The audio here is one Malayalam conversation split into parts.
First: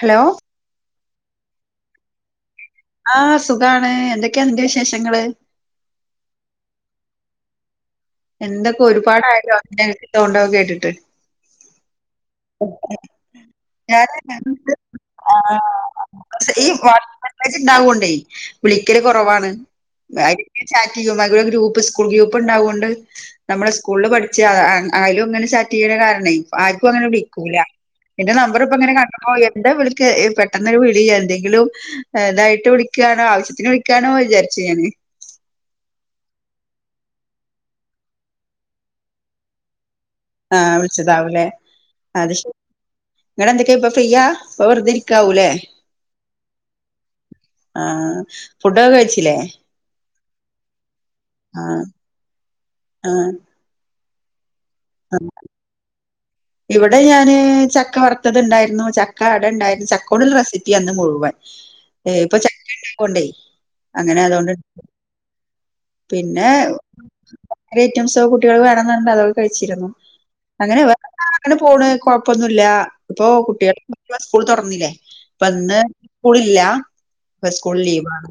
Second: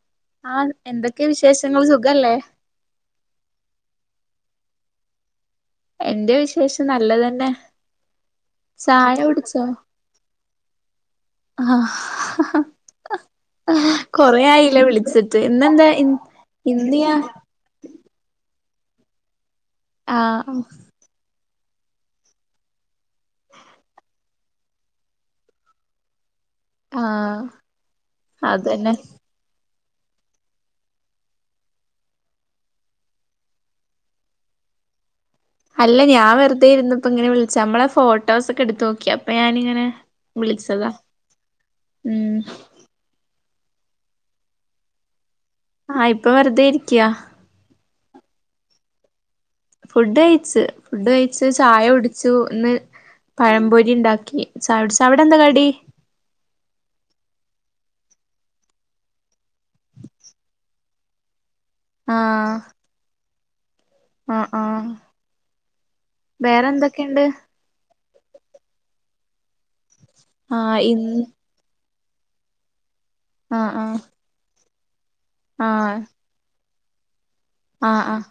ഹലോ ആഹ് എന്തക്ക് ക്കെ വിശേഷങ്ങൾ സുഖല്ലേ ആഹ് സുഖാണ് എന്തൊക്കെ നിന്റെ വിശേഷങ്ങള് എന്റെ വിശേഷം നല്ലതന്നെ എന്തൊക്കെ ചായ ഒരുപാടായാലോ അ കുടിച്ചോ [unintelligible] തോണ്ടോക്കെ കേട്ടിട്ട് ആഹ് [unintelligible] ഞാൻ കൊറേ ആയില്ലേ [unintelligible] വിളിച്ചിട്ട് ഇന്നെന്താ ആഹ് ഈ ഇന്ന് വാട്ട് ഞാ മെസേജ് ഇണ്ടാവോ ണ്ടെ വിളിക്കല് കൊറവാണ് ആഹ് വാഗിക്കി ചാക്കയ്യുമഹ് ഗ്രൂപ്പ് സ്കൂൾ ഗ്രൂപ്പ് ഇണ്ടാവൊണ്ട് നമ്മള് സ്കൂള്ല് പഠി [unintelligible] ച്ച് ആയലും ഇങ്ങനെ ചാറ്റ് ചെയ്യ്ണ കാരെണ ആർക്കൊങ്ങനെ ബ്ടി ആഹ് കുല എന്റെ നമ്പർ ഇപ്പൊ അതന്നെ ഇങ്ങനെ കാണ്ച്ചൊപ്പൊ എന്ത വിളി ക്ക് പെട്ടന്നെരു വിളി എന്തെങ്കിലും ഇതായിട്ട് വിളിക്കാണോ ആവശ്യത്തിന് വിളിക്കാണോ വിചാരിച്ച് ഞാന് അല്ല ഞാൻ വെറുതെ ഇര്ന്നപ്പം ങ്ങനെ വിളിച്ച അമ്മളെ ഫോട്ടോസക്കെ ഇട്ത്തോക്കി അപ്പൊ ഞാനിങ്ങനെ ആ വിളിച്ചതാ വിളിച്ചതാവൂലേ അത് ഉം ശെരി ഇങ്ങളെന്തെക്കെ ഇപ്പം ഫ്രീയാ ഇപ്പ വെറ്തെയിരിക്കാവുലെ ആ ഇപ്പൊ വെർതെ ഇരിക്ക്യ ആഹ് ഫുഡൊക്കെ കഴിച്ലെ ഫുഡ് കഴിച്ച് ഫുഡ് കയ്ച്ച് ആഹ് ചായ കുട്ച്ചു ഇന്ന് ആഹ് പഴംപൊരി ഉണ്ടാക് ഇവിടെ ഞാന് ച ക്ക വറുത്തത് ഉണ്ടായിര്ന്നു ചക്ക ക്കണ്ടായ്ര്ന്ന് ചക്കോണ്ട്ല്ലെ റെസിപ്യ ഇന്ന് മുഴുവൻ ഏ ഇപ്പൊ ആഹ് ചക്ക ണ്ടാകൊണ്ടേ അങ്ങനെ ആഹ് അതോണ്ട് ആഹ് പിന്നെ വേറെ എന്തൊക്കെയുണ്ട് റ്റംസോ കുട്ടികള് [unintelligible] ച്ചിരുന്നു ആഹ് അങ്ങനെ ഇന്ന് [unintelligible] അങ്ങനെ പോണ് കൊഴപ്പൊന്നുല്ല ഇപ്പൊ കുട്ടി ആഹ് ആഹ് [unintelligible] സ്കൂൾ തൊറന്നലേ അപ്പന്ന് സ്കൂളില്ല ഇപ്പൊ സ്കൂൾ ആഹ ആഹ ലീവാണ്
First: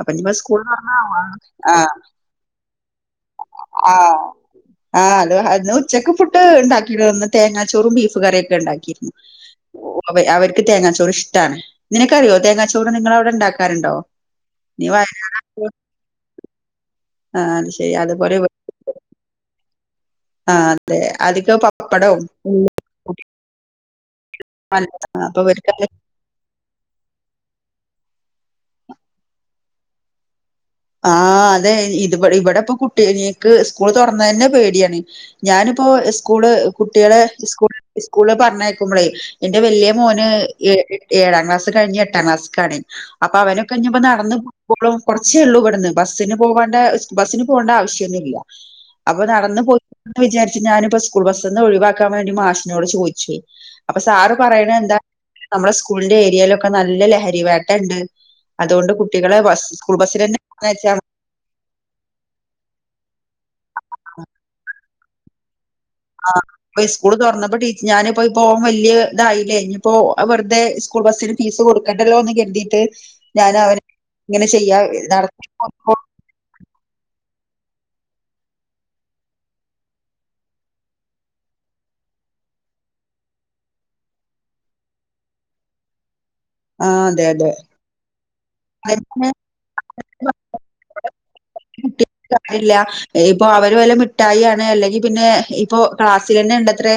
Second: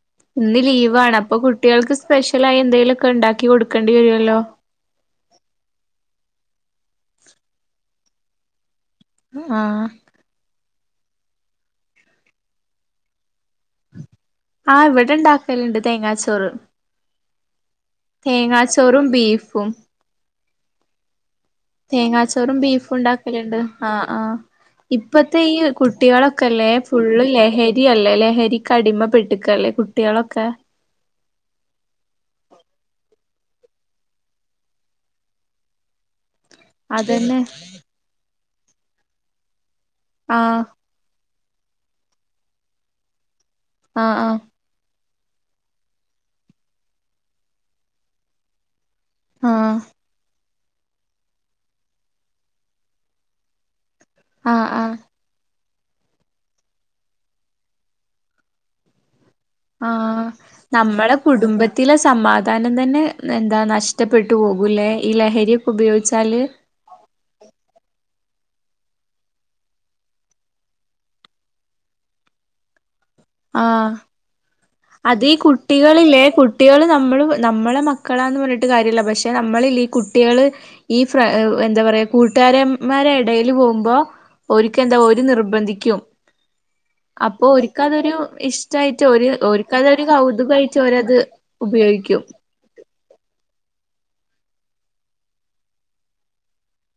അപ്പൊ ഇനിപ്പോ സ്കൂൾ ഇന്ന് തുറന്നാ ലീവാണ് അപ്പൊ ആഹ് കുട്ടികൾക്ക് സ്പെഷ്യൽ ആയി എന്തെലൊക്കെ ഉണ്ടാക്കി കൊടുക്കേണ്ടി വരുല്ലോ ന്ന് ഉച്ചയ്ക്ക് ഫുഡ് ഉണ്ടാക്കിയിട്ടന്ന് തേങ്ങാച്ചോറും ബീഫ് കറിയൊക്കെ ഉണ്ടാക്കി ആഹ് അവ അവർക്ക് എനി തേങ്ങാച്ചോട് ഇഷ്ടമാണ് നിനക്കറിയോ തേങ്ങാച്ചോട് നിങ്ങ അവിടെണ്ടാക്കാറുണ്ടോ ആഹ് ഇവിടെണ്ടാക്കലുണ്ട് തേങ്ങാച്ചോറ് ആഹ അ തേങ്ങാച്ചോറും ബീഫും ആ അതെ അധിക പപ്പടവും ആഹ ആ ഇപ്പത്തെ അപ്പൊ ഈ ഇവർക്ക് കുട്ടികളൊക്കെല്ലേ ഫുള്ള് ലഹരിയല്ലേ ല്ല ലഹരിക്കടിമ പെട്ടക്കല്ലേ കുട്ടികളൊക്കെ ആ അതെ ഇ ഇവിടെ ഇപ്പ കുട്ടി എനിക്ക് സ്കൂൾ തുറന്ന തന്നെ പേടിയാണ് ഞാനിപ്പോ സ്കൂള് കുട്ടികളെ അതന്നെ സ്കൂ സ്കൂ പറഞ്ഞേക്കുമ്പളേ എന്റെ വല്ിയ മോന് ആഹ് ഏ ഏഴ അ മാസ എട്ടാം മാസ കണി അപ്പൊ അവനൊക്കെ ഇഞ്ഞപ്പോ ആഹ് ആഹ് നടന്നു പോോളും കുറച്ച്ല്ലോ ബസിന് പോണ്ട ബസിന് പോകേണ്ട ആവശ്യംന്നും ഇല്ല അപ്പൊ നടന്ന്ന് ആഹ് പോയിന്ന് വിചാരിു ഞാനിപ്പോ സ്കൂൾ ബസ്ന്ന് ഒഴിവാക്കാൻ വേണ്ടി മാസിനോട് ചോദിച്ചു അപ്പൊ സാറ് ആഹ് പറയണ ആഹ് എന്താ നമ്മളുടെ സ്കൂളിന്റെ ഏരിയയിലൊക്കെ നല്ല ലഹരി വേട്ടണ്ട് അതുകൊണ്ട് കുട്ടികളെ ബസ് സ്കൂൾ ബസ്സ തന്നെ പറഞ്ഞയച്ചാൽ നമ്മളുടെ കുടുംബത്തിലെ സമാധാനം തന്നെ എന്താ കഷ്ടപ്പെട്ടു പോകൂലേ ഈലഹരി ആ സ്കൂള് തുറന്നപ്പോ ടീച്ച ഞാന അപ്പൊ പോകൻ വലിയ ഇതായില്ലേ ഇനിയിപ്പോ അവറത സ്കൂൾ ബസ്സിന് ഫീസ് കൊടുക്കണ്ടല്ലോ എന്ന് കരുതിയിട്ട് ഞാൻ ആഹ് അവങ്ങനെ അതീ കുട്ടികളില്ലേ കുട്ടികൾ നമ്മൾ നമ്മളെ മക്കളാന്ന് പറഞ്ഞിട്ട് കാര്യല്ല പക്ഷെ നമ്മളില്ല ഈ കുട്ടികള് ഈ ഫ്ര എന്താ പറയാ കൂട്ടുകാരമാരു ഇടൽ പോകുമ്പോ ഒക്ക് എന്താ ഒരു നിർബന്ധിക്കും ആ അതെ അപ്പൊ അതെ ഒരിക്കും അതൊരു ഇഷ്ടായിട്ട് ഒരു ഓർക്കതൊരു കൗതുകായിട്ട് അവരത് ഉപയോഗിക്കും മിഠായി ആണ് അല്ലെങ്കിൽ പിന്നെ ഇപ്പോ ക്ലാസ്സിൽ തന്നെ ഉണ്ടത്രെ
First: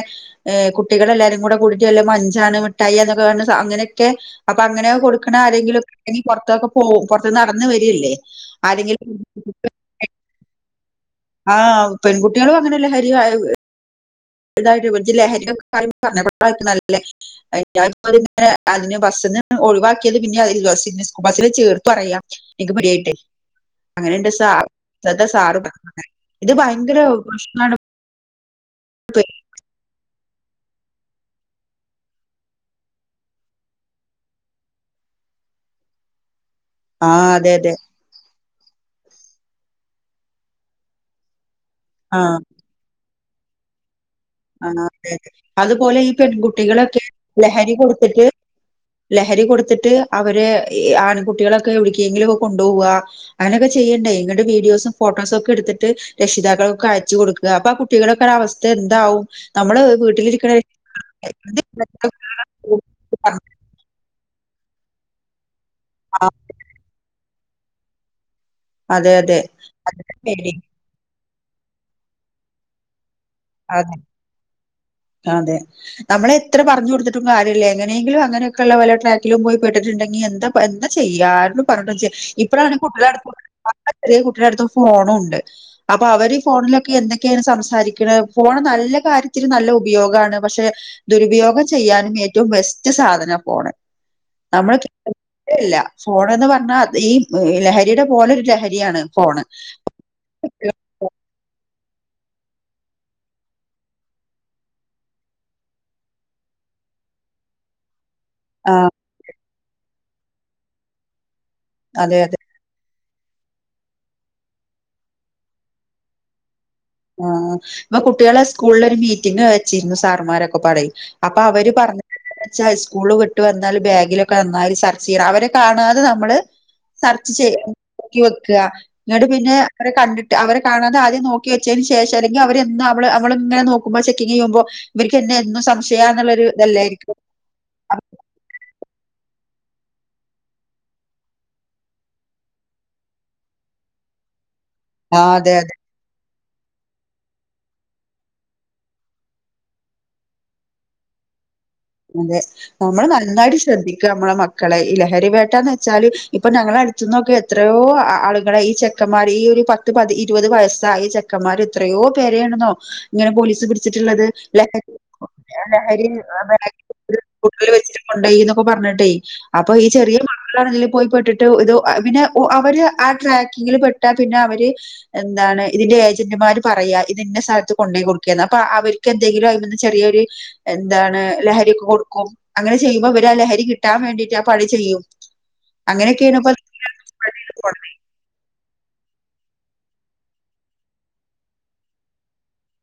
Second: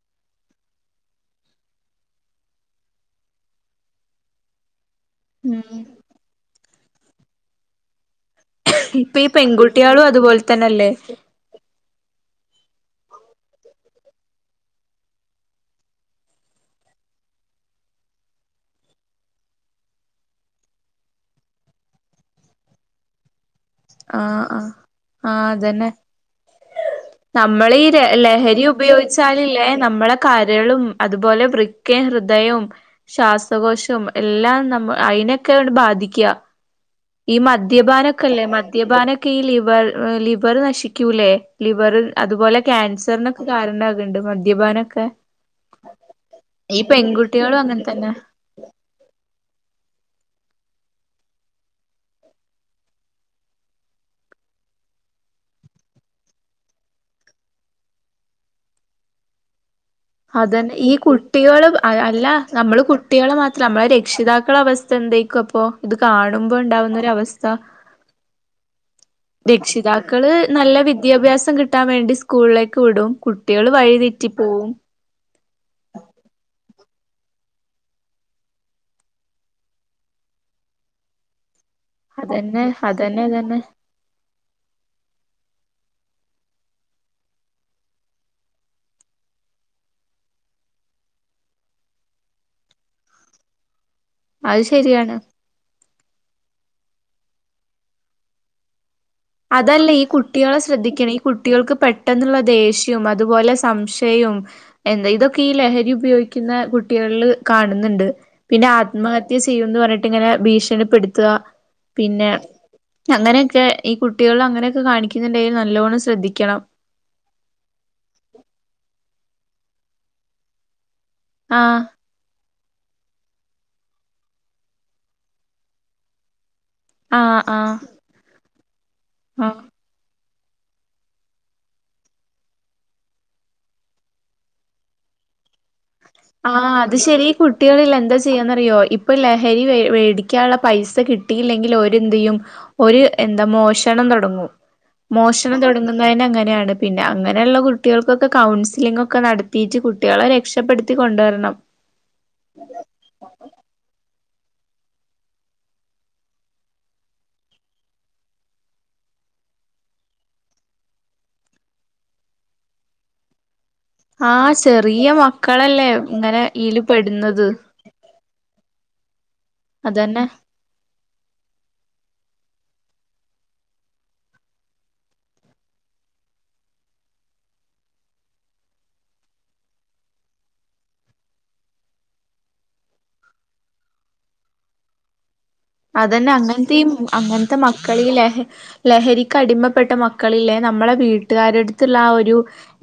ഹ കുട്ടികൾ എല്ലാരും കൂടെ കൂടിയിട്ട് വല്ല മഞ്ചാണ് മിഠായി എന്നൊക്കെ അങ്ങനെയൊക്കെ അപ്പൊ അങ്ങനെ കൊടുക്കണ ഉം ആരെങ്കിലുഒക്കെ [unintelligible] പുറത്തൊക്കെ പോം പുറത്ത് നടന്ന് വരിയല്ലേ ഇപ്പ ഈ പെൺകുട്ടികളും അതുപോലെ തന്നല്ലേ ആഹ് പെൺകുട്ടികളും അങ്ങനെയല്ലേ ഹരി [unintelligible] [unintelligible] [unintelligible] അങ്ങനെയണ്ട് ആഹ് സാ ആഹ് [unintelligible] ആഹ് സാറ് അതന്നെ ഇത് ഭയങ്കര പ്രശ്നാടോ നമ്മളീ ര ലഹരി ഉപയോഗിച്ചാലില്ലേ നമ്മള കരളും അതുപോലെ വൃക്കേം ഹൃദയവും ശ്വാസകോശവും എല്ലാം നമ്മ അയിനൊക്കെയ ബാധിക്കുക ആ ഈ അതെ അതെ മദ്യപാനൊക്കെല്ലേ മദ്യപാനൊക്കെ ഈ ലിവർ ലിവർ നശിക്കൂല്ലേ ലിവർ ആ അതുപോലെ ക്യാൻസറിന് കാരണ്ട ആ അതെതെ അതുപോലെ ഈ ഈ പെൺകുട്ടികളൊക്കെ പെൺകുട്ടികളും ലഹരി അങ്ങനെ തന്നെ കൊടുത്തിട്ട് ല ലഹരി കൊടുത്തിട്ട് അവര് ഇ ആൺകുട്ടികളൊക്കെ എവിടക്കെങ്കിലും ഒക്കെ കൊണ്ടോവ അങ്ങനെയൊക്കെ ചെയ്യ്ണ്ട് ഇന്നട്ട്‌ വീഡിയോസും ഫോട്ടോസും ഒക്കെ എടുത്തിട്ട് രക്ഷിതാക്കൾക്കൊക്കെ അയച്ച് കൊടുക്കുക അപ്പൊ ആ കുട്ടികളൊക്കെ ഒരവസ്ഥ എന്താവും. നമ്മള് വീട്ടിലിരിക്കുന്ന അതന്നെ ഈ കുട്ടികള് അല്ല നമ്മള് കുട്ടികളെ മാത്രം നമ്മളെ രക്ഷിതാക്ക കളെ അവസ്ഥ എന്തേക്കും അപ്പൊ ഇത് കാണുമ്പോ ഉണ്ടാവുന്ന ഒരവസ് സ്ഥ അതെ അതെ രക്ഷിതാക്കള് പേടി. നല്ല വിദ്യാഭ്യാസം കിട്ടാൻ വേണ്ടി സ്കൂളിലേക്ക് വിടും കുട്ടികള് അതെ വഴിതെറ്റി പോവും അതെ നമ്മള് എത്ര പറഞ്ഞ് കൊടുത്തിട്ടും കാര്യ ല്യ. എങ്ങനെങ്കിലും അങ്ങനൊക്കെള്ള വല്ല ട്രാക്കിലും പോയി പെട്ടിട്ടുണ്ടെങ്കിൽ എന്ത എന്താ ചെയ്യ ആരോ പറഞ്ഞിട്ടും ചെ അതന്നെ ഇപ്പഴാണെ കുട്ടികള അതന്നെ അടുത്ത് അതന്നെ നന്ന ചെറിയ കുട്ടികളെ ടുത്തു ഫോണുണ്ട് അപ്പൊ അവര് ഈ ഫോണിലൊക്കെ എന്തൊക്കെയാണ് സംസാരിക്ക്ണേ ഫോണ് നല്ല കാര്യത്തിൽ നല്ല ഉപയോഗമാണ് പക്ഷെ ദുരുപയോഗം ചെയ്യാനും ഏറ്റവും ബെസ്റ്റ് സാധനാ ഫോണ് അത് നമ്മള് ശരിയാണ് [unintelligible] ഫോണ് ന്ന് പർ അ ഈ ലഹരിയുടെ പോലെരു ലഹരിയാണ് ഫോണ് അതല്ല, ഈ കുട്ടികളെ ശ്രദ്ധിക്കണേ, ഈ കുട്ടികൾക്ക് പെട്ടെന്നുള്ള ദേഷ്യവും, അതുപോലെ സംശയവും എന്താ ഇതൊക്കെ ഈ ലഹരി ഉപയോഗിക്കുന്ന കുട്ടികളില് കാണുന്നുണ്ട്. പിന്നെ ആ ആത്മഹത്യ ചെയുന്ന്പറഞ്ഞിട്ട് ഇങ്ങനെ ഭീഷണിപ്പെടുത്തുക അതെ പിന്നെ അതെ അങ്ങനെക്കെ ഈ കുട്ടികളൾ അങ്ങനെയൊക്കെ കാണിക്കുന്നുണ്ടെങ്കിൽ നല്ലോണം ശ്രദ്ധിക്കണം ആ പ്പ കുട്ടികളെ സ്കൂളിലൊ രു മീറ്റിംഗ് വെച്ചിരുന്നു സാർമാരൊക്കെ പാടെ അപ്പൊ അവര് ആഹ് പറഞ്ഞാ ച്ചാ സ്കൂള് വിട്ട് വന്നാല് ബാഗിലൊക്കെ നന്നായിസെർച്ച് ചെയ്യണം അവരെ കാണാതെ നമ്മള് സെർച്ച് ആഹ് ആഹ് ചെയ്തോക്കി വെക്ക ന്നട്ട് പിന്നെ ആഹ് അവരെ കണ്ടിട്ട് അവരെ കാണാതെ ആദ്യ നോക്ക്യ ശേഷം അല്ലെങ്കിൽ അവര് അവള് ഇങ്ങനെ നോക്കുമ്പോ ചെക്കിങ് ചെയ്യുമ്പോ ഇവർക്ക് എന്നെ എന്നും സം ആ അത് ശരി ഈ കുട്ടികളില്ലേഎന്താ ചെയ്യാന്ന്റിയോ ഇപ്പൊ ഇപ്പൊ ലഹരി വേടിക്കാള്ള പൈസ കിട്ടിയില്ലെങ്കിൽ ഒര്എന്തയും ഓര് എന്താ മോഷണം തുടങ്ങും ആഹ് അതെ മോഷണം തുടങ്ങുന്നതിനങ്ങ നെണ്പിന്നെ അങ്ങനെയുള്ള കുട്ടികൾക്കൊക്കെ കൗൺസിലി ഒക്കെ നടത്തിട്ട് കുട്ടികളെ രക്ഷപ്പെടു ത്തി കൊണ്ടുവരണം അതെ നമ്മള് നന്നായിട്ട് ശ്രദ്ധിക്ക് നമ്മളെ മക്ക ക്കളെ ഇ ലഹരി വേട്ടന്ന് വെച്ചാല് ഇപ്പൊ ഞങ്ങള അടുത്തന്നൊക്കെ എത്രയോ ആളുകളെ ഈ ചെക്കന്മാർ ഈ ഒരു പത്ത് പ ഇരുപത് വയസായ ചെക്കന്മാർ എത്രയോ പേരണെന്നോ ഇങ്ങനെ പോലീസ് പിടി ആ ചെറിയ മക്കളല്ലേ ഇങ്ങനെ ഈൽ [unintelligible] വെച്ചി [unintelligible] ന്നൊക്കെ പറഞ്ഞിട്ടേ അപ്പൊ ഈ അതന്നെ ചെറിയ മക്കളാണെങ്കിൽ ഇതിൽ പോയിപ്പെട്ടിട്ട് ഇത് പിന്നെ അവര് ആ ട്രാക്കിങ്ങിൽ പെട്ടാ പിന്നെ അവര് എന്താണ് ഇതിന്റെ ഏജന്റുമാര് പറയാ ഇത് ഇന്ന സ്ഥലത്ത് കൊണ്ടു പോയി കൊടുക്കുക അപ്പൊ അവർക്ക് എന്തെങ്കിലും അയ്മെന്നൊരു ചെറിയൊരു എന്താണ് ലഹ കൊടുക്കും അങ്ങനെ ചെയ്യുമ്പോ ഇവര് ലഹരി കിട്ടാ വേണ്ടിട്ട് ആ പണി ചെയ്യും അതന്നെ അങ്ങനെയൊക്കെയാണ് ഇപ്പ അങ്ങനത്തെഈ അങ്ങനത്തെ മക്കള ലഹ ലഹരിക്ക അടിമപ്പെട്ട മക്കളില്ലേ നമ്മളെ വീട്ടുകാരുടുത്തുള്ള ആ ഒരു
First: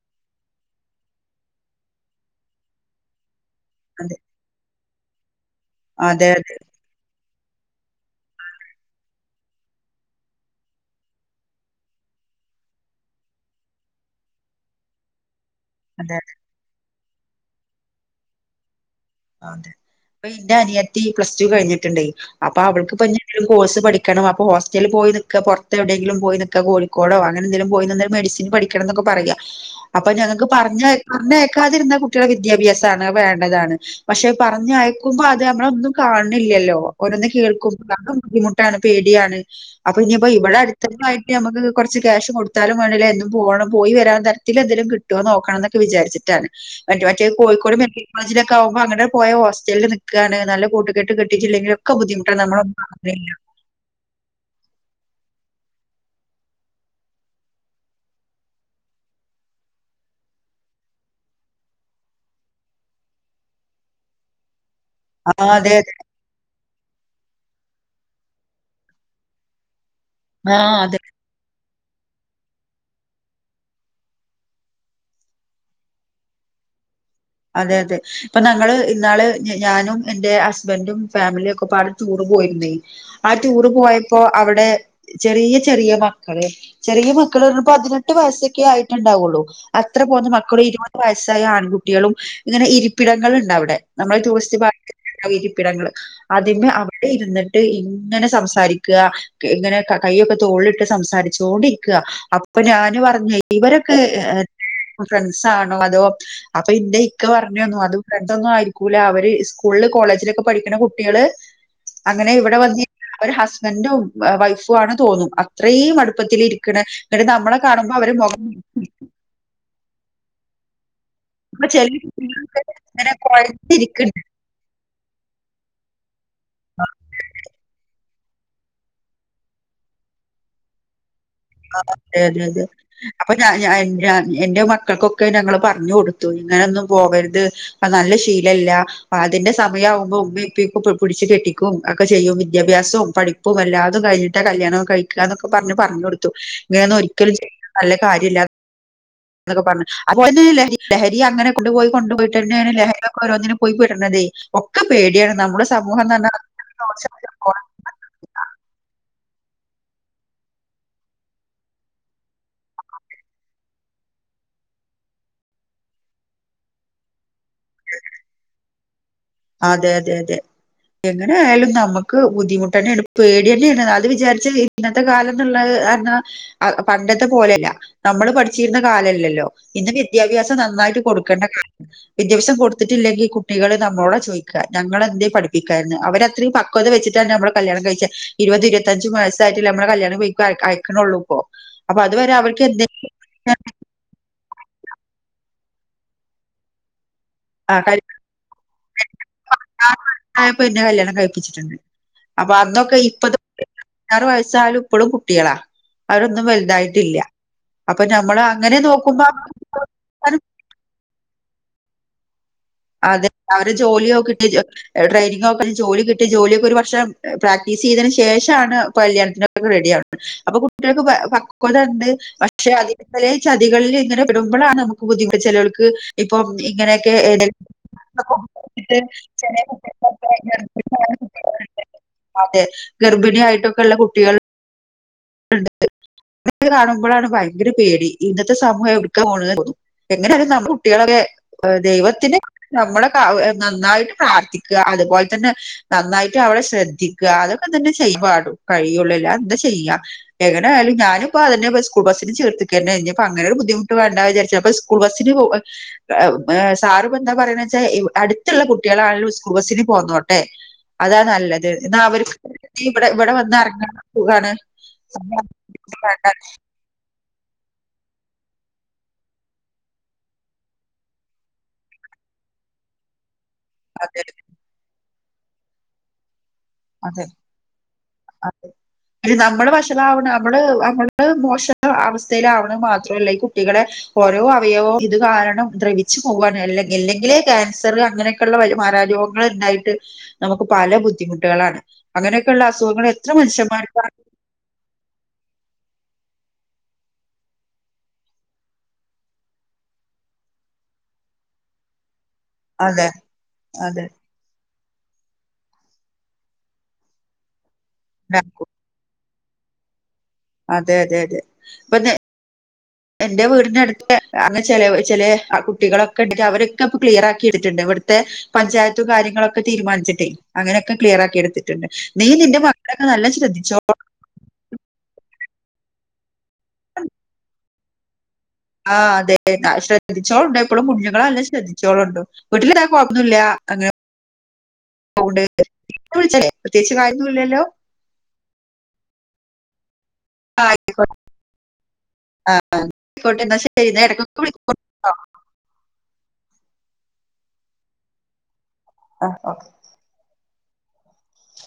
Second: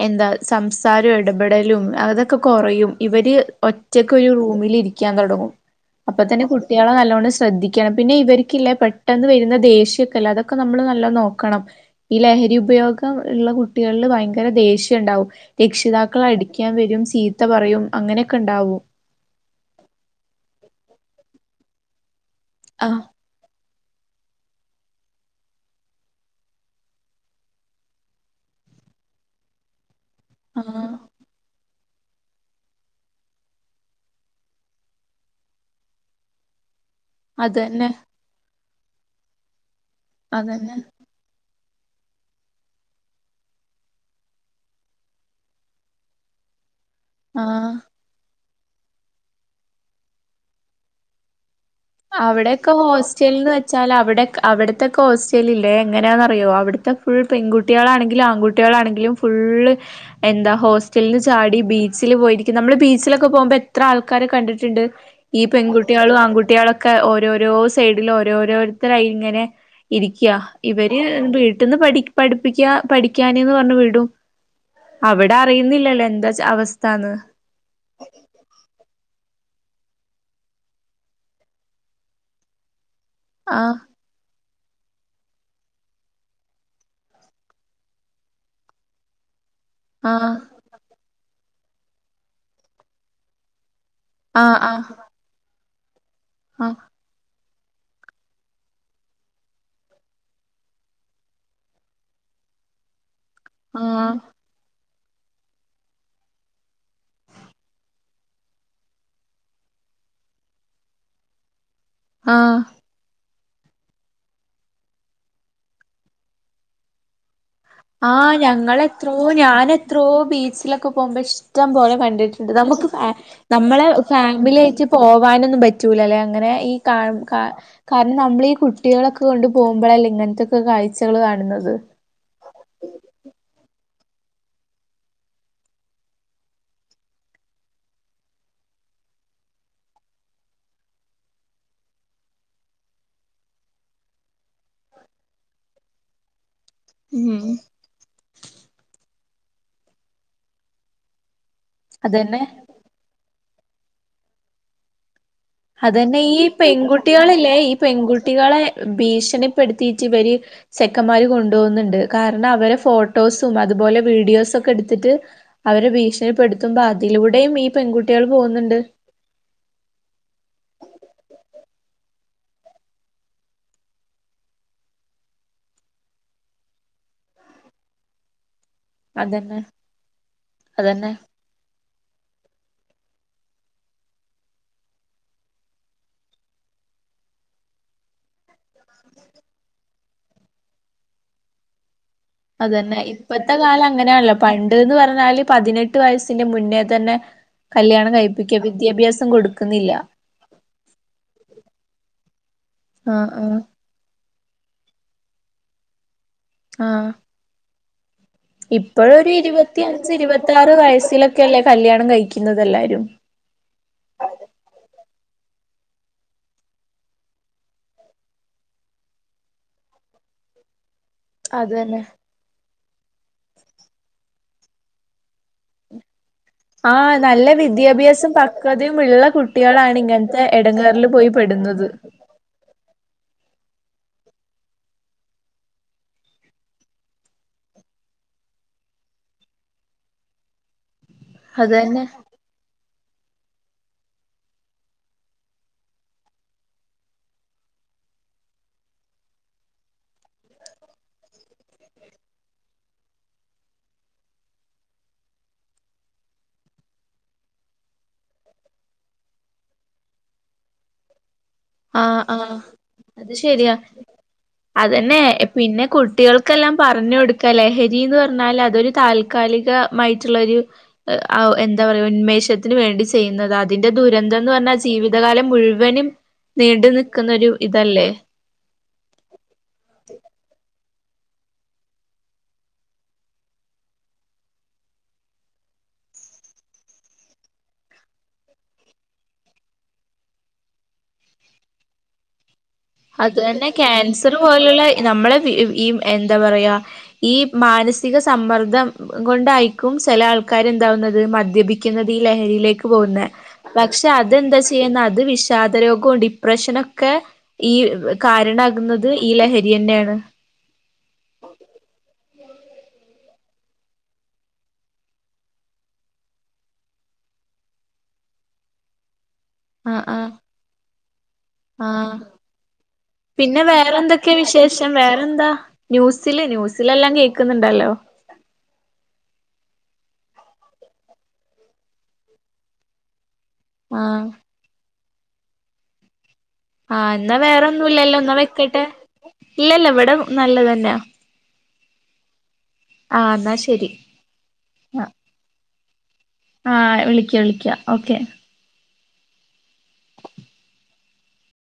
എന്താ സംസാരവും ഇടപെടലും അതൊക്കെ കുറയും ഇവര് ഒറ്റക്ക് അതെ ഒരു റൂമിലിരിക്കും ക്കാൻ തൊടങ്ങും അപ്പൊ അതെ തന്നെ കുട്ടികളെ നല്ലോണം ശ്രദ്ധി... ശ്രദ്ധി ണം പിന്നെ ഇവർക്കല്ലേ പെട്ടെന്ന് വരുന്ന ദേഷ്യൊക്കെല്ല അതൊക്കെ നമ്മള് നല്ലോ നോക്കണം ഈ ലഹരി ഉപയോഗം ഉള്ള കുട്ടികളില് ഭയങ്കര ദേഷ്യം ഉണ്ടാവും അതെ രക്ഷിതാക്കൾ അടിക്കാൻ വരും ചീത്ത പറയും അങ്ങനെയൊക്കെ ഉണ്ടാവും അതെ അപ്പൊ എന്റെ അനിയത്തി പ്ലസ് ടു കഴിഞ്ഞിട്ടുണ്ടെ അപ്പൊ ആഹ് അവൾക്ക്പ്പ ഞും കോഴ്സ് പഠിക്ക ക്കണം അപ്പൊ ഹോസ്റ്റലിൽ പോയി നിക്ക പുറത്ത് എവിടെങ്കിലും പോയി നിക്ക കോഴിക്കോടോഅങ്ങനെ എവിടെ എങ്കിലും പോയി നിന്ന് മെഡിസിൻപഠിക്കണം എന്ന് പറയാ അപ്പൊ ഞങ്ങക്ക് പറഞ്ഞ ആഹ് പറഞ്ഞേക്കാതിരുന്ന കുട്ടികളെ വിദ്യാഭ്യാസാണ് അത് വേണ്ടതാണ് പക്ഷെ പറഞ്ഞ അയക്കുമ്പോ അത് നമ്മളൊന്നും കാണണില്ലല്ലോ ഓരോന്ന് അതന്നെ കേൾക്കുമ്പോ ബുദ്ധിമുട്ട് ട്ടാണ് പേടിയാണ് അപ്പൊ ഇനിയിപ്പോ ഇവിടെ അതന്നെ അടുത്തായിട്ട് നമുക്ക് കുറച്ച് ക്യാഷ് കൊടുത്താലും വേണ്ടില്ലഎന്നുംപോകണം പോയി വരാൻ തരത്തിൽ എന്തെലും കിട്ടുവോ നോക്കണമെന്ന് വിചാച്ചിട്ടാണ് മ മറ്റേ ആഹ് കോഴിക്കോട് മെഡിക്കൽ കോളേജിലെ അപ്പൊ അങ്ങടെ പോയ ഹോസ്റ്റലിൽ നിൽക്കാണ് നല്ല കൂട്ടുകെട്ട് കിട്ടിയ ട്ടില്ലെങ്കിലും അവിടൊക്കെ ഹോസ്റ്റൽ എന്ന് വെച്ചാൽ അവിടെ അവിടത്തെക്കെഹോസ്റ്റൽ ഇല്ലേ ഏ എങ്ങനെയാണെന്നറിയോ അവിടുത്തെ ഫുൾ പെൺകുട്ടികളാണെങ്കിലും ആൺകുട്ടികളാണെങ്കിലും ഫുള്ള് എന്താ ഹോസ്റ്റലന് ചാടി ബീച്ചില് പോയിരിക്കും നമ്മള് ബീച്ചിലൊക്കെ പോകുമ്പോ എത്ര ആൾക്കാരെകണ്ടിട്ടുണ്ട് ആ ഈ അതെ അതെ പെൺകുട്ടികളും ആൺകുട്ടികളൊക്കെ ഓരോരോ സൈഡിൽ ഓരോരോരുത്തരായി ഇങ്ങനെ ഇരിക്കയാ ആ അതെ ഇവര് വീ..... ട്ടന്ന് പഠി പഠിപ്പിക്ക പഠിക്കാനന്ന് പറഞ്ഞഞ് വിടും അവിടെ അറിയുന്നില്ലല്ലോ എന്താ അവസ്ഥന്ന് അതെ അതെ ഇപ്പൊ ഞങ്ങള്ൾ ഇന്നാള് ഞാനും എൻന്റെ ഹസ്ബൻഡും ഫാമിലിയ ഒക്കെ പാട് ടൂറ് പോയിരുന്നേ ആ റ്റൂർ ആഹ് പോയപ്പോ അവിടെ ചെറിയ ചെറിയ മക്കള് ചെറിയ മക്കള് പറ പതിനെട്ട് വയസ്സൊക്കെ ആയിട്ടുണ്ടാവുള്ളു അത്ര പോ ആഹ് മക്കളും ഇരുപ സ ആയ ആൺകുട്ടി കുട്ടികളും ഇങ്ങനെ ഇരിപ്പിടങ്ങള ഉണ്ട് അവിടെ നമ്മള ആഹ് ടൂറിസ്റ്റ് ഭാഗ ആഹ് പ്പിടങ്ങള് അതിമേ ആഹ് അവിടെ ഇരുന്നിട്ട് ഇങ്ങനെ സംസാരിക്കുക ഇങ്ങനെ കൈയൊക്കെ തോളിലിട്ട് സംസാരിച്ചോണ്ടിരിക്കുക അപ്പൊ ഞാന്പറഞ്ഞെ ഇവരൊക്കെ ആഹ് ഫ്രണ്ട്സാണോ അതോ അപ്പൊ ഇന്റെ ഇക്ക പറഞ്ഞു തന്നുഅത് ഫ്രണ്ടൊന്നും ആയിരിക്കൂല അവര് സ്കൂളിലും കോളേജിലൊക്കെ പഠിക്കുന്ന കുട്ടികള് അങ്ങനെ ഇവിടെ ആഹ് വന്നി ഒരു ഹസ്ബൻറും വൈഫും ആണ് തോന്നും അത്രയും അടുപ്പത്തി ഇരിക്കണ എന്നട്ട് നമ്മളെ കാണുമ്പോ ആ അവര് മുഖം ഞങ്ങളെത്രോ ഞാനെത്രയോ ബീച്ചില് പോവു ഇപ്പൊ മ്പോഇഷ്ടം ചെല പോലെ കണ്ടിട്ടുണ്ട് കുട്ടികളൊക്കെ ഇങ്ങനെ കൊഴഞ്ഞിരിക്കുന്നുണ്ട് നമുക്ക്ഫാമിലി ആയിട്ട് പോകാനൊന്നും പറ്റൂല്യ അല്ലെ അങ്ങനെ ഈ കാ - കാ നമ്മളീഈ കുട്ടികളൊക്കെ കൊണ്ട് പോകുമ്പോഴല്ലേ ഇങ്ങനത്തൊക്കെ കാഴ്ച ആ അതെ അതെ അതെ. അപ്പൊ ഞാൻ ഞാൻഎൻ ഞാൻ എൻ്റെ മക്കൾക്കൊക്കെ ഞങ്ങള് പറഞ്ഞു കൊടുത്തു, ഇങ്ങനെയൊന്നും പോകരുത് പ്പ നല്ല ശീലല്ല അതിന്റെ സമയമാവുമ്പോ ഉമ്മ ഇപ്പ ഈ പ്പ പി പിടിച്ച് കെട്ടിക്കും ഒക്കെ ചെയ്യും, വിദ്യാഭ്യാസവും, പഠിപ്പും എല്ലാതും കഴിഞ്ഞിട്ടാ കല്യാണം കഴിക്കുകന്നൊക്കെ പറഞ്ഞ് പറഞ്ഞു കൊടുത്തു. [unintelligible] ഞാൻ ഒരിക്കലും ഉം [inaudible] നല്ല കാര്യല്ല എന്നൊക്കെ പറഞ്ഞ് അപ്പോ നെ ലഹ ലഹരി അങ്ങനെ കൊണ്ടു പോയി, കൊണ്ടു പോയി അതന്നെ തന്നാണ് ലഹരിക്കെ ഒരൊന്നിനും പോയിപ്പെടണതെ, ഒക്കെ പേടിയാണ്. നമ്മുടെ സമൂഹംന്ന് അതന്നെ പറഞ്ഞാ ഈ പെൺകുട്ടികളില്ലേ ഈ പെൺകുട്ടികളെ ഭീഷ ഭീഷണിപ്പെടുത്തി ഇവര് ചെക്കന്മാര് കൊണ്ട് പോകുന്നുണ്ട്, കാരണം അവ ഫോട്ടോസും അതുപോലെ വീഡിയോസും ഒക്കെ എടുത്തിട്ട് അവരെ ഭീണപ്പെടുത്തുമ്പോൾ അതിലൂ ടെയും ഈ പെൺകുട്ടികൾ പോകുന്നുണ്ട്. അതെ അതെ അതെ എങ്ങനെ ആയാലും നമുക്ക് ബുദ്ധിമുട്ട് തന്നെയാണ് പേടി തന്നെയാണ്, അത് വിചാരിച്ച് ഇന്നത്തെ കാല ത്തുള്ളത് പറഞ്ഞ അ പണ്ടത്തെ പോലെയല്ല നമ്മള് പഠി ക്കുന്ന കാലല്ലല്ലോ അതന്നെ ഇന്ന് വിദ്യാഭ്യാസം നന്നായിട്ട് അതന്നെ കൊടുക്കേണ്ട കാല വിദ്യാഭ്യാസം കൊടുത്തിട്ടില്ലെങ്കിൽ കുട്ടികള് നമ്മോട്. ചോദിക്ക ഞങ്ങളെന്നെ പഠിപ്പിക്കാരുന്നു അവരത്രയും പവത് വെച്ചിട്ടാണ് നമ്മള് കല്യാണം കഴിച്ച ഇരുപത് ഇരു ത്തഞ്ച് വസ്സായിട്ട നമ്മുടെ കല്യാണം ഇപ്പ അയക്കനുള്ളൂപ്പോ അതന്നെ ഇപ്പത്തെ കാലം അങ്ങനെയാണല്ലോ പണ്ട് ണ്ട്ന്ന് പർഞ്ഞാല് പതിനെട്ട് വയസ്സിന്റെ മുന്നേ തന്നെ കല്യാണം കഴിപ്പിക്കുക വിദ്യാഭ്യാസം കൊടുക്കുന്നില്ല ആയപ്പോ എന്നെ കല്യാണം കഴിപ്പിച്ചിട്ടുണ്ട് അപ്പൊ അന്നൊക്കെ ഇപ്പ ആഹ് ആഹ് [unintelligible] ച്ചാലും പ്പളും കുട്ട്യേളാ അവരൊന്നും വലുതായിട്ടില്ല അപ്പൊ ഞമ്മള് അങ്ങനെ നോക്കുമ്പോ ഇപ്പോയൊര് ഇരുപത്തിയഞ്ച് ഇരുപത്തി ആറ് വയസ്സിലൊക്കെ ഒക്കല്ലെ കല്യാണം കഴി അതെ അവര് ജോലിനോക്കിട്ട് [unintelligible] നോക് ജോലി കിട്ടി ജോലിയൊക്കെ ഒരു വർഷം പ്രാക്ടീസ് ചെയ്തതിന് ശേഷാണ് പല്യാൺത്തിനൊക്കെ റെഡി ആവ്ണെ അപ്പ കുട് ട്ട്യേക്ക് പ അതന്നെ പക്വതുണ്ട് പക്ഷെ അത് ഇവലെ ചതികളിൽ ഇങ്ങനെ വടുമ്പളാണ് നമുക്ക് ബുദ്ധിമുട്ട ചെലോൽക്ക് ഇപ്പം ഇങ്ങനെയൊക്കെ ആഹ് നല്ല ഏ വിദ്യാഭ്യാസം പക്വതിം ഉള്ള കുട്ടികളാണ് ഇങ്ങനത്തെ എടങ്ങേർല് പോയി പെടുന്നത് കുട്ടികളൊക്കെ ട്ടായിട്ടൊക്കെള്ള കുട്ട്യേൾ [unintelligible] നെ കാണുമ്പളാണ് ഭയ്ങ്കര പേടി ഇന്നത്തെ സമൂഹം എവിട്ക്കാ [unintelligible] കുട്ടികളൊക്കെ അതന്നെ ദൈവത്തിന് നമ്മളെ നന്നായിട്ട് പ്രാർത്ഥിക്കുക അതുപോലെ തന്നെ നന്നായിട്ട് അവിടെ ശ്രദ്ധിക്കുക അതൊക്കെ തന്നെ ചെയ്യ പാടും കഴിയുള്ളല്ല എന്താ ചെയ്യുക എങ്ങനൊയാല ഞാനിപ്പോ അെ സ്കൂൾ ബസന് ചേർക്ക കഴഞ്ഞപ്പ അങ്ങനെ ഒരു ബുദ്ധിമുട്ട് വേണ്ട വിചാരിച്ച അപ്പ സ്കൂൾ ബസിന് സാർ ഇപ്പ എന്താ പറയ വെച്ചാ അടുത്തുള്ള കുട്ടികളാണെ സ്കൂൾ ബസ്സിന് പോന്നോട്ടെ അതാ നല്ലത് അ എന്ന അവർ ആഹ് ആഹ് ഇവിടെ ഇവിടെ അത് വന്ന് ശരിയാ ഇറങ്ങാൻ പോകാണ് അതന്നെ പിന്നെ കുട്ടികൾക്കെല്ലാം പറഞ്ഞു കൊടുക്കല്ലേ ലഹരിന്ന് പറഞ്ഞാൽ അതൊരു താൽക്കാലികമായിട്ടുള്ള ഒരു എന്താ പറയ ഉന്മേഷത്തിന് വേണ്ടി ചെയ്യുന്നത് അ അതിന്റെ ദുരന്ത അതെ എന്ന് പറഞ്ഞാൽ ജീവിതം അധ കാലം മുഴുവനും നീണ്ടു അതെ നിൽക്കുന്നൊരു ഇതല്ലേ അതെ നമ്മള് വഷണംാവണം നമ്മള് മോശം അവസ്ഥയിലാവണ മാത്രമല്ല ഈ കുട്ടികളെ ഓരോ അവയവവും ഇത് കാരണം ദ്രവിച്ചു പോകാന ഇല്ലെങ്കില് ക്യാൻസർ അങ്ങനെയൊക്കെയള്ള മാരോഗങ്ങൾ ഉണ്ടായിട്ട് നമുക്ക് പല ബുദ്ധിമുട്ടും കുട്ട അങ്ങനെ അത്തന്നെ ക്യാൻസർ പോലുള്ള നമ്മളെ ഈ എന്താ പറയാ ഈ മാനസിക സമ്മർദ്ദം കൊണ്ടായിരിക്കും ചില ആൾക്കാർ എന്താവുന്നത് മദ്യപിക്കുന്നത് ലഹരിയിലേക്ക് അതെ പോകുന്ന പക്ഷെ അതെ അതെന്താ ചെയ്യുന്നത് അത് വിഷാദ രോഗവും ഡിപ്രഷനൊക്കെ ഈ ഉണ്ടാക്കും കാരണമാകുന്നത് ഈലഹരിയന്റെ ആാണ് അതെ അതെ അതെ ഇപ്പൊ എന്റെ വീടിനടുത്ത് ച ചില കുട്ടികളൊക്കെ ഉണ്ടെങ്കിൽ അവരൊക്കെ ഇപ്പ ക്ലിയർ ആക്കി ഇടുട്ടുണ്ട് ഇവിടുത്തെ പഞ്ചായത്തും കാര്യങ്ങളൊക്കെ െ ആഹ് തീരുമാനിച്ചിട്ടേ ആഹ് അങ്ങനെയൊക്കെ ക്ലിയർ ആക്കി എടുത്തിട്ടുണ്ട് ആഹ് നീ നിന്റെ മകളൊക്കെ നല്ല പിന്നെ ശ്രദ്ധിച്ചോ ന്യൂസ് സില് ന്യൂസിലെല്ലാം കേക്കുന്നുണ്ടല്ലോ? ആഹ് അതെ ശ്രദ്ധിച്ചോളോണ്ടൂ എപ്പളും കുഞ്ഞുങ്ങളെല്ലാം ശ്രദ്ധിച്ചോളോണ്ടൂ വീട്ടിലിതാ കൊയപ്പൊന്നും ഇല്ലാ ആഹ് [unintelligible] ആഹ് എന്നാ കാര്യൊന്നുല്ലല്ലോ വേറെ ഒന്നുല്ലല്ലോ ന്നാ വെക്കട്ടെ? ഇല്ലല്ല ഇവിടെ നല്ലതന്നെയാ. ആഹ് ആഹ് ആയിക്കോട്ടെന്നാ ശരി എടക്കൊക്കെ [unintelligible] ആ വിളിക്കാ വിളിക്കാ ഓക്കെ. ആഹ് ഓ